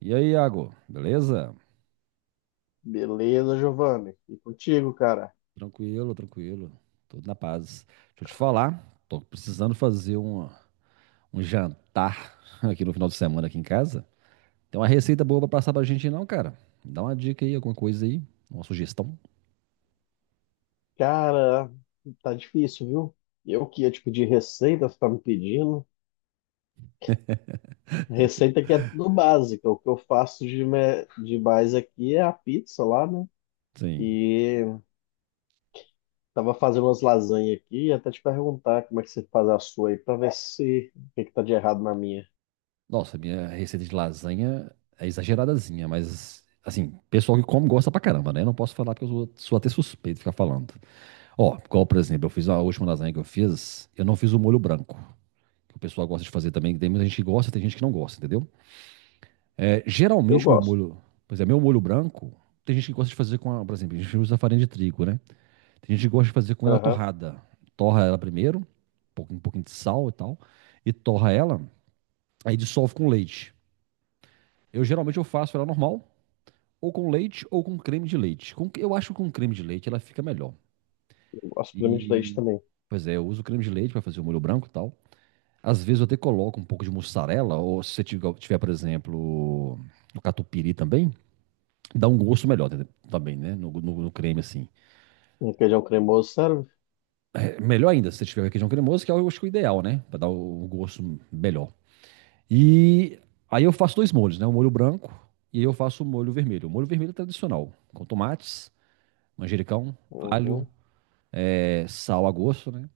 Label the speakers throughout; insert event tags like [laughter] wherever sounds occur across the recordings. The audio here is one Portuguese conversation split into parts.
Speaker 1: E aí, Iago, beleza?
Speaker 2: Beleza, Giovanni. E contigo, cara?
Speaker 1: Tranquilo, tranquilo. Tudo na paz. Deixa eu te falar, tô precisando fazer um jantar [laughs] aqui no final de semana aqui em casa. Tem uma receita boa pra passar pra gente não, cara? Me dá uma dica aí, alguma coisa aí, uma sugestão.
Speaker 2: Cara, tá difícil, viu? Eu que ia te pedir receita, você tá me pedindo. Receita que é tudo básica. O que eu faço de mais aqui é a pizza lá, né?
Speaker 1: Sim.
Speaker 2: E tava fazendo umas lasanhas aqui, até te perguntar como é que você faz a sua aí, pra ver se o que que tá de errado na minha.
Speaker 1: Nossa, minha receita de lasanha é exageradazinha, mas assim, pessoal que come gosta pra caramba, né? Não posso falar porque eu sou até suspeito de ficar falando. Ó, igual, por exemplo, eu fiz a última lasanha que eu fiz, eu não fiz o molho branco, que o pessoal gosta de fazer também, que tem muita gente que gosta, tem gente que não gosta, entendeu? É,
Speaker 2: Eu
Speaker 1: geralmente o meu
Speaker 2: gosto.
Speaker 1: molho, pois é meu molho branco, tem gente que gosta de fazer com, a, por exemplo, a gente usa farinha de trigo, né? Tem gente que gosta de fazer com ela
Speaker 2: Aham.
Speaker 1: torrada. Torra ela primeiro, um pouquinho de sal e tal, e torra ela, aí dissolve com leite. Eu geralmente eu faço ela normal, ou com leite, ou com creme de leite. Eu acho que com creme de leite ela fica melhor.
Speaker 2: Eu gosto de creme de leite
Speaker 1: E,
Speaker 2: também.
Speaker 1: pois é, eu uso creme de leite para fazer o molho branco e tal. Às vezes eu até coloco um pouco de mussarela, ou se você tiver, por exemplo, o catupiry também, dá um gosto melhor, entendeu? Também, né? No creme, assim.
Speaker 2: Um requeijão cremoso, serve?
Speaker 1: É melhor ainda se você tiver requeijão cremoso, eu acho que é o ideal, né? Pra dar o gosto melhor. E aí eu faço dois molhos, né? O molho branco e eu faço o molho vermelho. O molho vermelho é tradicional, com tomates, manjericão, alho,
Speaker 2: Uhum.
Speaker 1: é, sal a gosto, né?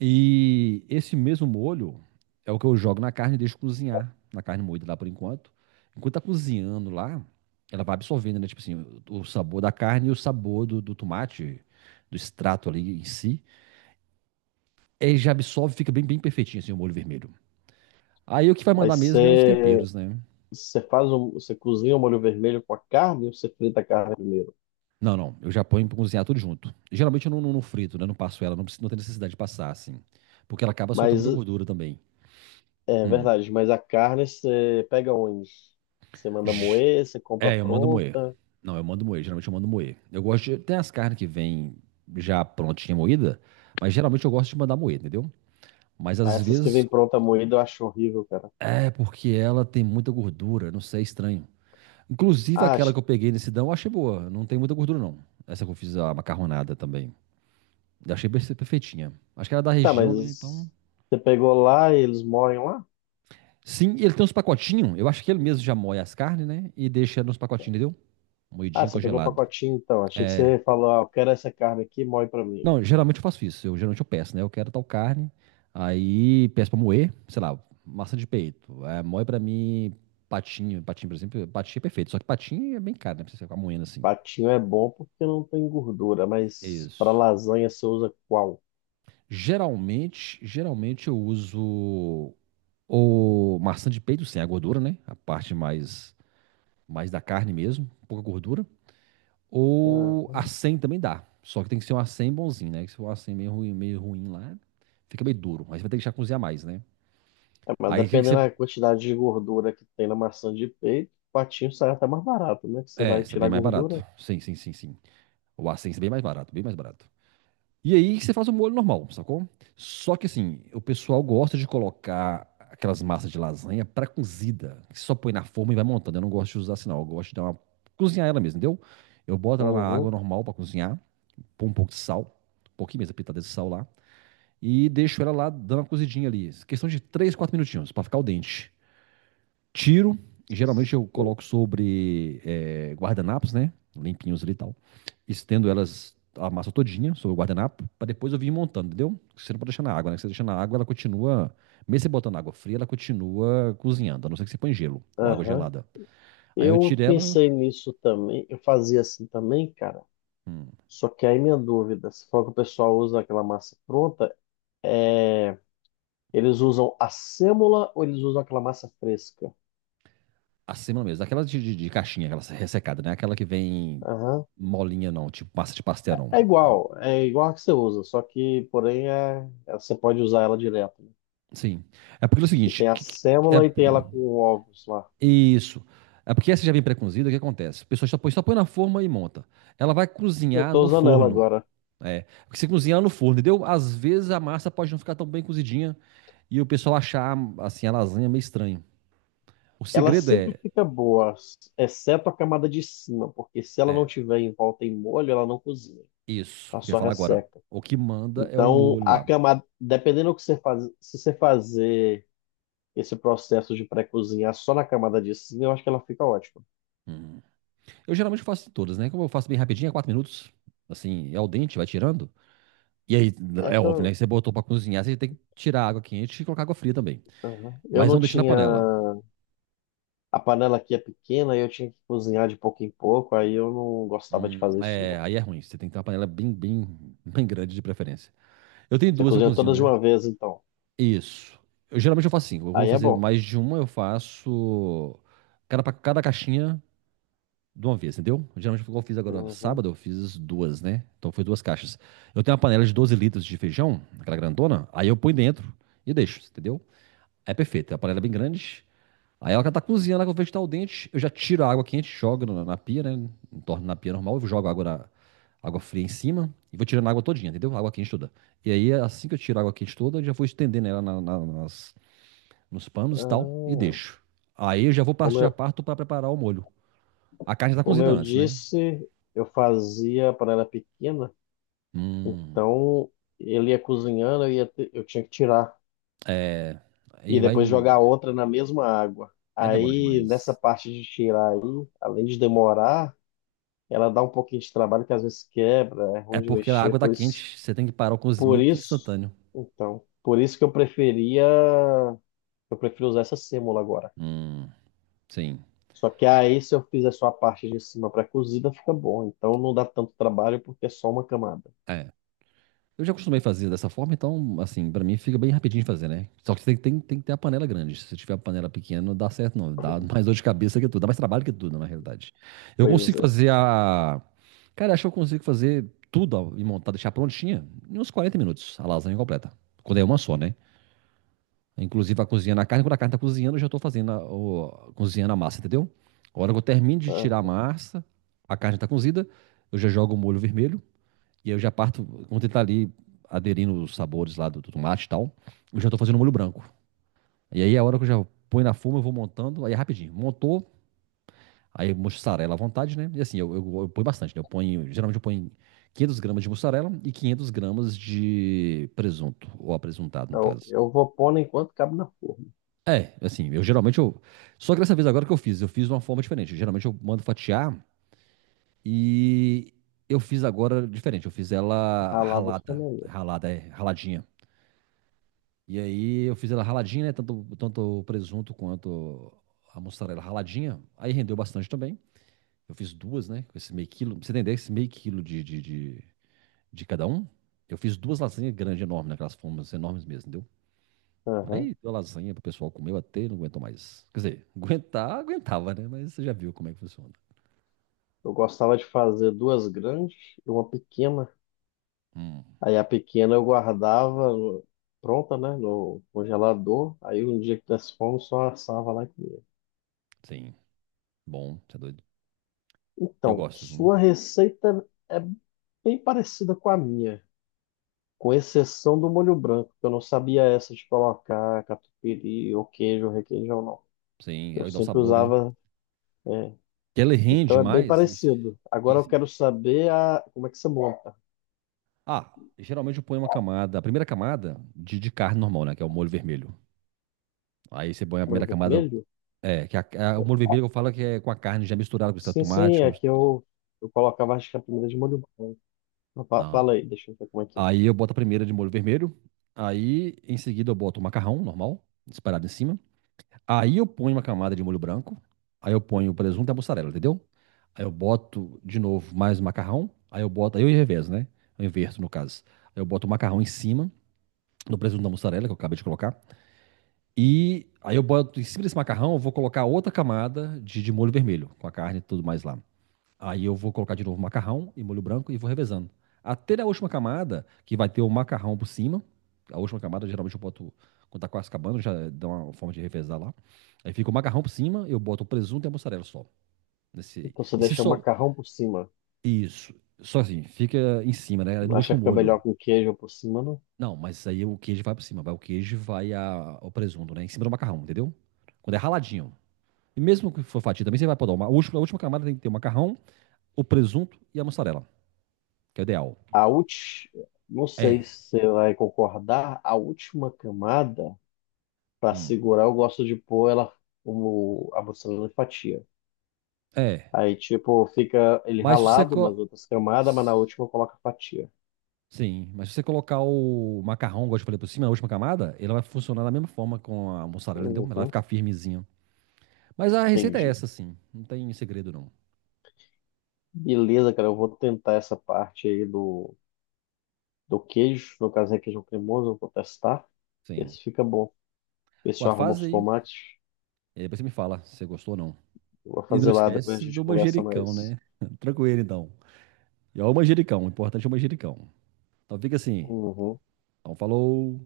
Speaker 1: E esse mesmo molho é o que eu jogo na carne e deixo cozinhar. Na carne moída lá por enquanto. Enquanto tá cozinhando lá, ela vai absorvendo, né? Tipo assim, o sabor da carne e o sabor do tomate, do extrato ali em si. Aí já absorve, fica bem, bem perfeitinho assim o molho vermelho. Aí o que vai mandar
Speaker 2: Mas
Speaker 1: mesmo é os
Speaker 2: você.
Speaker 1: temperos, né?
Speaker 2: Você faz você cozinha o molho vermelho com a carne ou você frita a carne primeiro?
Speaker 1: Não, não. Eu já ponho pra cozinhar tudo junto. Geralmente eu não frito, né? Não passo ela, não, não tem necessidade de passar, assim. Porque ela acaba soltando
Speaker 2: Mas
Speaker 1: muita gordura também.
Speaker 2: é
Speaker 1: Hum.
Speaker 2: verdade, mas a carne você pega onde? Você manda
Speaker 1: J-
Speaker 2: moer, você compra
Speaker 1: É, eu mando moer.
Speaker 2: pronta.
Speaker 1: Não, eu mando moer. Geralmente eu mando moer. Eu gosto de. Tem as carnes que vêm já prontinha moída, mas geralmente eu gosto de mandar moer, entendeu? Mas
Speaker 2: Ah,
Speaker 1: às
Speaker 2: essas que vêm
Speaker 1: vezes
Speaker 2: pronta moída eu acho horrível, cara.
Speaker 1: é porque ela tem muita gordura, não sei, é estranho. Inclusive
Speaker 2: Ah,
Speaker 1: aquela
Speaker 2: acho,
Speaker 1: que eu peguei nesse dão, eu achei boa. Não tem muita gordura, não. Essa que eu fiz a macarronada também. Eu achei perfeitinha. Acho que era da
Speaker 2: tá,
Speaker 1: região, né? Então.
Speaker 2: mas você pegou lá e eles moem lá?
Speaker 1: Sim, e ele tem uns pacotinhos. Eu acho que ele mesmo já moe as carnes, né? E deixa nos pacotinhos, entendeu?
Speaker 2: Ah,
Speaker 1: Moidinho
Speaker 2: você pegou o
Speaker 1: congelado.
Speaker 2: pacotinho então. Achei que você falou, ah, eu quero essa carne aqui, moe pra mim.
Speaker 1: Não, geralmente eu faço isso. Eu geralmente eu peço, né? Eu quero tal carne, aí peço pra moer, sei lá, massa de peito. É, moe pra mim patinho, patinho, por exemplo, patinho é perfeito, só que patinho é bem caro, né? Pra você ficar moendo assim.
Speaker 2: Patinho é bom porque não tem gordura, mas pra
Speaker 1: Isso.
Speaker 2: lasanha você usa qual?
Speaker 1: Geralmente eu uso o maçã de peito sem a gordura, né? A parte mais da carne mesmo, pouca gordura,
Speaker 2: Ah,
Speaker 1: ou acém também dá. Só que tem que ser um acém bonzinho, né? Que se for um acém meio ruim lá, fica meio duro. Aí você vai ter que já cozinhar mais, né?
Speaker 2: é, mas
Speaker 1: Aí o que que
Speaker 2: dependendo
Speaker 1: você
Speaker 2: da quantidade de gordura que tem na maçã de peito, o patinho sai até mais barato, né? Que você
Speaker 1: É,
Speaker 2: vai
Speaker 1: isso é
Speaker 2: tirar a
Speaker 1: bem mais barato.
Speaker 2: gordura.
Speaker 1: Sim, sim, sim, sim. O Ascenso é bem mais barato, bem mais barato. E aí você faz o molho normal, sacou? Só que assim, o pessoal gosta de colocar aquelas massas de lasanha pré-cozida, que só põe na forma e vai montando. Eu não gosto de usar assim, não. Eu gosto de dar uma, cozinhar ela mesmo, entendeu? Eu boto ela na
Speaker 2: Aham,
Speaker 1: água normal pra cozinhar, põe um pouco de sal, um pouquinho mesmo, pitada de sal lá, e deixo ela lá dando uma cozidinha ali. Questão de 3, 4 minutinhos pra ficar o dente. Tiro, e geralmente eu coloco sobre guardanapos, né? Limpinhos ali e tal, estendo elas a massa todinha sobre o guardanapo, para depois eu vir montando, entendeu? Você não pode deixar na água, né? Você deixa na água, ela continua, mesmo você botando água fria, ela continua cozinhando, a não ser que você põe gelo ou água
Speaker 2: aham.
Speaker 1: gelada. Aí eu
Speaker 2: Eu
Speaker 1: tiro ela,
Speaker 2: pensei nisso também. Eu fazia assim também, cara.
Speaker 1: hum,
Speaker 2: Só que aí minha dúvida, se for que o pessoal usa aquela massa pronta, é... eles usam a sêmola ou eles usam aquela massa fresca?
Speaker 1: acima mesmo, aquela de caixinha, aquela ressecada, né? Aquela que vem
Speaker 2: Aham.
Speaker 1: molinha não, tipo massa de pastel não.
Speaker 2: É igual a que você usa, só que, porém, você pode usar ela direto, né?
Speaker 1: Sim. É porque é o
Speaker 2: Que
Speaker 1: seguinte,
Speaker 2: tem a
Speaker 1: é
Speaker 2: sêmola e tem ela com ovos lá.
Speaker 1: isso. É porque essa já vem pré-cozida, o que acontece? A pessoa só põe na forma e monta. Ela vai
Speaker 2: Eu
Speaker 1: cozinhar
Speaker 2: tô
Speaker 1: no
Speaker 2: usando ela
Speaker 1: forno.
Speaker 2: agora.
Speaker 1: É, porque você cozinha ela no forno, entendeu? Às vezes a massa pode não ficar tão bem cozidinha e o pessoal achar assim a lasanha meio estranho. O
Speaker 2: Ela
Speaker 1: segredo
Speaker 2: sempre
Speaker 1: é,
Speaker 2: fica boa, exceto a camada de cima, porque se ela não
Speaker 1: é
Speaker 2: tiver em volta em molho, ela não cozinha,
Speaker 1: isso,
Speaker 2: ela
Speaker 1: que eu ia
Speaker 2: só
Speaker 1: falar agora.
Speaker 2: resseca.
Speaker 1: O que manda é o
Speaker 2: Então,
Speaker 1: molho
Speaker 2: a
Speaker 1: lá.
Speaker 2: camada, dependendo do que você faz, se você fazer esse processo de pré-cozinhar só na camada de cima, eu acho que ela fica ótima.
Speaker 1: Hum. Eu geralmente faço todas, né? Como eu faço bem rapidinho, é 4 minutos, assim, é ao dente, vai tirando. E aí,
Speaker 2: É
Speaker 1: é
Speaker 2: que eu,
Speaker 1: óbvio, né? Que você botou pra cozinhar, você tem que tirar a água quente e colocar água fria também.
Speaker 2: aham. eu
Speaker 1: Mas
Speaker 2: não
Speaker 1: não deixe na
Speaker 2: tinha,
Speaker 1: panela.
Speaker 2: A panela aqui é pequena, eu tinha que cozinhar de pouco em pouco, aí eu não gostava de fazer isso
Speaker 1: É,
Speaker 2: não.
Speaker 1: aí é ruim. Você tem que ter uma panela bem, bem, bem grande de preferência. Eu tenho
Speaker 2: Você
Speaker 1: duas, eu
Speaker 2: cozinha
Speaker 1: cozinho,
Speaker 2: todas de
Speaker 1: né?
Speaker 2: uma vez, então.
Speaker 1: Isso. Eu, geralmente eu faço assim. Eu vou
Speaker 2: Aí é
Speaker 1: fazer
Speaker 2: bom.
Speaker 1: mais de uma, eu faço cada para cada caixinha de uma vez, entendeu? Geralmente eu fiz agora
Speaker 2: Uhum.
Speaker 1: sábado, eu fiz duas, né? Então foi duas caixas. Eu tenho uma panela de 12 litros de feijão, aquela grandona, aí eu ponho dentro e deixo, entendeu? É perfeito. A panela é bem grande. Aí ela tá cozinhando, ela que eu vejo que tá o dente, eu já tiro a água quente, jogo na pia, né? Torno na pia normal, eu jogo a água, água fria em cima e vou tirando a água todinha, entendeu? A água quente toda. E aí, assim que eu tiro a água quente toda, eu já vou estendendo ela nos panos e tal, e
Speaker 2: Ah,
Speaker 1: deixo. Aí eu já vou partir
Speaker 2: como
Speaker 1: já
Speaker 2: eu,
Speaker 1: parto para preparar o molho. A carne já tá
Speaker 2: Como
Speaker 1: cozida
Speaker 2: eu
Speaker 1: antes, né?
Speaker 2: disse, eu fazia quando era pequena,
Speaker 1: Hum,
Speaker 2: então ele ia cozinhando, eu, ia te- eu tinha que tirar
Speaker 1: aí
Speaker 2: e
Speaker 1: vai.
Speaker 2: depois jogar outra na mesma água.
Speaker 1: Aí demora
Speaker 2: Aí, nessa
Speaker 1: demais.
Speaker 2: parte de tirar aí, além de demorar, ela dá um pouquinho de trabalho que às vezes quebra, é
Speaker 1: É
Speaker 2: ruim de
Speaker 1: porque a
Speaker 2: mexer,
Speaker 1: água tá quente, você tem que parar o
Speaker 2: por
Speaker 1: cozimento
Speaker 2: isso,
Speaker 1: instantâneo.
Speaker 2: por isso que eu preferia, eu prefiro usar essa sêmola agora.
Speaker 1: Hum, sim.
Speaker 2: Só que aí, se eu fizer só a parte de cima para cozida, fica bom. Então não dá tanto trabalho porque é só uma camada.
Speaker 1: É. Eu já acostumei fazer dessa forma, então, assim, pra mim fica bem rapidinho de fazer, né? Só que você tem que ter a panela grande. Se você tiver a panela pequena, não dá certo, não. Dá mais dor de cabeça que tudo. Dá mais trabalho que tudo, na realidade. Eu
Speaker 2: Pois
Speaker 1: consigo
Speaker 2: é.
Speaker 1: fazer a. Cara, acho que eu consigo fazer tudo ó, e montar, deixar prontinha em uns 40 minutos, a lasanha completa. Quando é uma só, né? Inclusive, a cozinhando a carne, quando a carne tá cozinhando, eu já tô fazendo cozinhando a massa, entendeu? A hora que eu termino de tirar a
Speaker 2: Ah,
Speaker 1: massa, a carne tá cozida, eu já jogo o molho vermelho. E aí eu já parto, quando ele tá ali aderindo os sabores lá do tomate e tal, eu já tô fazendo o molho branco. E aí é a hora que eu já põe na forma, eu vou montando, aí é rapidinho. Montou, aí mussarela à vontade, né? E assim, eu ponho bastante, né? Eu ponho, geralmente eu ponho 500 gramas de mussarela e 500 gramas de presunto, ou apresuntado, no caso.
Speaker 2: Eu vou pondo enquanto cabe na forma.
Speaker 1: É, assim, eu geralmente eu. Só que dessa vez agora que eu fiz de uma forma diferente. Geralmente eu mando fatiar e eu fiz agora diferente. Eu fiz ela
Speaker 2: Ralado fica
Speaker 1: ralada,
Speaker 2: melhor.
Speaker 1: ralada, é, raladinha. E aí eu fiz ela raladinha, né? Tanto, tanto o presunto quanto a mussarela raladinha. Aí rendeu bastante também. Eu fiz duas, né? Com esse meio quilo. Pra você entender, esse meio quilo de cada um. Eu fiz duas lasanhas grandes, enormes, naquelas formas enormes mesmo, entendeu? Aí
Speaker 2: Aham.
Speaker 1: deu lasanha pro pessoal comer até não aguentou mais. Quer dizer, [laughs] aguentar, aguentava, né? Mas você já viu como é que funciona.
Speaker 2: Eu gostava de fazer duas grandes e uma pequena.
Speaker 1: Hum,
Speaker 2: Aí a pequena eu guardava pronta, né, no congelador. Aí um dia que desse fome, só assava lá e comia.
Speaker 1: sim. Bom, você é doido. Eu
Speaker 2: Então,
Speaker 1: gosto, viu?
Speaker 2: sua receita é bem parecida com a minha, com exceção do molho branco, que eu não sabia essa de colocar catupiry ou queijo, requeijão, não.
Speaker 1: Sim,
Speaker 2: Eu
Speaker 1: aí dá o
Speaker 2: sempre
Speaker 1: sabor, né?
Speaker 2: usava, é.
Speaker 1: Que ele rende
Speaker 2: Então é bem
Speaker 1: mais e,
Speaker 2: parecido. Agora
Speaker 1: e
Speaker 2: eu quero saber a... como é que você monta.
Speaker 1: Ah, geralmente eu ponho uma camada, a primeira camada de carne normal, né? Que é o molho vermelho. Aí você põe a
Speaker 2: Molho
Speaker 1: primeira camada,
Speaker 2: vermelho?
Speaker 1: é, que é é o molho vermelho que eu falo que é com a carne já misturada com extrato de
Speaker 2: Sim, sim,
Speaker 1: tomate. Ou.
Speaker 2: é que eu, eu colocava acho que a primeira de molho branco.
Speaker 1: Não.
Speaker 2: Fala aí, deixa eu ver como é que é.
Speaker 1: Aí eu boto a primeira de molho vermelho. Aí em seguida eu boto o macarrão normal, disparado em cima. Aí eu ponho uma camada de molho branco. Aí eu ponho o presunto e a mussarela, entendeu? Aí eu boto de novo mais o macarrão. Aí eu revezo, né? Eu inverto no caso. Aí eu boto o macarrão em cima do presunto da mussarela que eu acabei de colocar. E aí eu boto em cima desse macarrão, eu vou colocar outra camada de molho vermelho, com a carne e tudo mais lá. Aí eu vou colocar de novo macarrão e molho branco e vou revezando. Até na última camada, que vai ter o macarrão por cima. A última camada, geralmente eu boto, quando tá quase acabando, já dá uma forma de revezar lá. Aí fica o macarrão por cima, eu boto o presunto e a mussarela só. Nesse,
Speaker 2: Então você
Speaker 1: e se
Speaker 2: deixa o
Speaker 1: só.
Speaker 2: macarrão por cima.
Speaker 1: Isso. Só assim, fica em cima, né? No
Speaker 2: Acha
Speaker 1: último
Speaker 2: que fica melhor
Speaker 1: molho.
Speaker 2: com queijo por cima, não?
Speaker 1: Não, mas aí o queijo vai por cima, vai o queijo vai a, o presunto, né? Em cima do macarrão, entendeu? Quando é raladinho. E mesmo que for fatia, também você vai podar. A última camada tem que ter o macarrão, o presunto e a mussarela, que é o ideal.
Speaker 2: A última, não sei
Speaker 1: É.
Speaker 2: se você vai concordar, a última camada, para
Speaker 1: Hum.
Speaker 2: segurar, eu gosto de pôr ela como a mussarela em fatia.
Speaker 1: É.
Speaker 2: Aí, tipo, fica ele
Speaker 1: Mas se você.
Speaker 2: ralado nas
Speaker 1: Co-
Speaker 2: outras camadas, mas na última coloca fatia.
Speaker 1: Sim, mas se você colocar o macarrão, igual eu te falei, por cima, na última camada, ele vai funcionar da mesma forma com a mussarela, entendeu? Ela vai
Speaker 2: Uhum,
Speaker 1: ficar firmezinha. Mas a receita é
Speaker 2: entendi.
Speaker 1: essa, sim. Não tem segredo, não.
Speaker 2: Beleza, cara, eu vou tentar essa parte aí do, do queijo. No caso é queijo cremoso, eu vou testar. Ver
Speaker 1: Sim.
Speaker 2: se fica bom. Ver se
Speaker 1: Ué,
Speaker 2: eu arrumo
Speaker 1: faz
Speaker 2: os
Speaker 1: aí.
Speaker 2: tomates.
Speaker 1: E aí depois você me fala se você gostou ou não.
Speaker 2: Eu vou
Speaker 1: E não
Speaker 2: fazer lá, depois a
Speaker 1: esquece
Speaker 2: gente
Speaker 1: do
Speaker 2: conversa
Speaker 1: manjericão,
Speaker 2: mais.
Speaker 1: né? [laughs] Tranquilo, então. E ó, o manjericão. O importante é o manjericão. Então fica assim.
Speaker 2: Uhum.
Speaker 1: Então falou.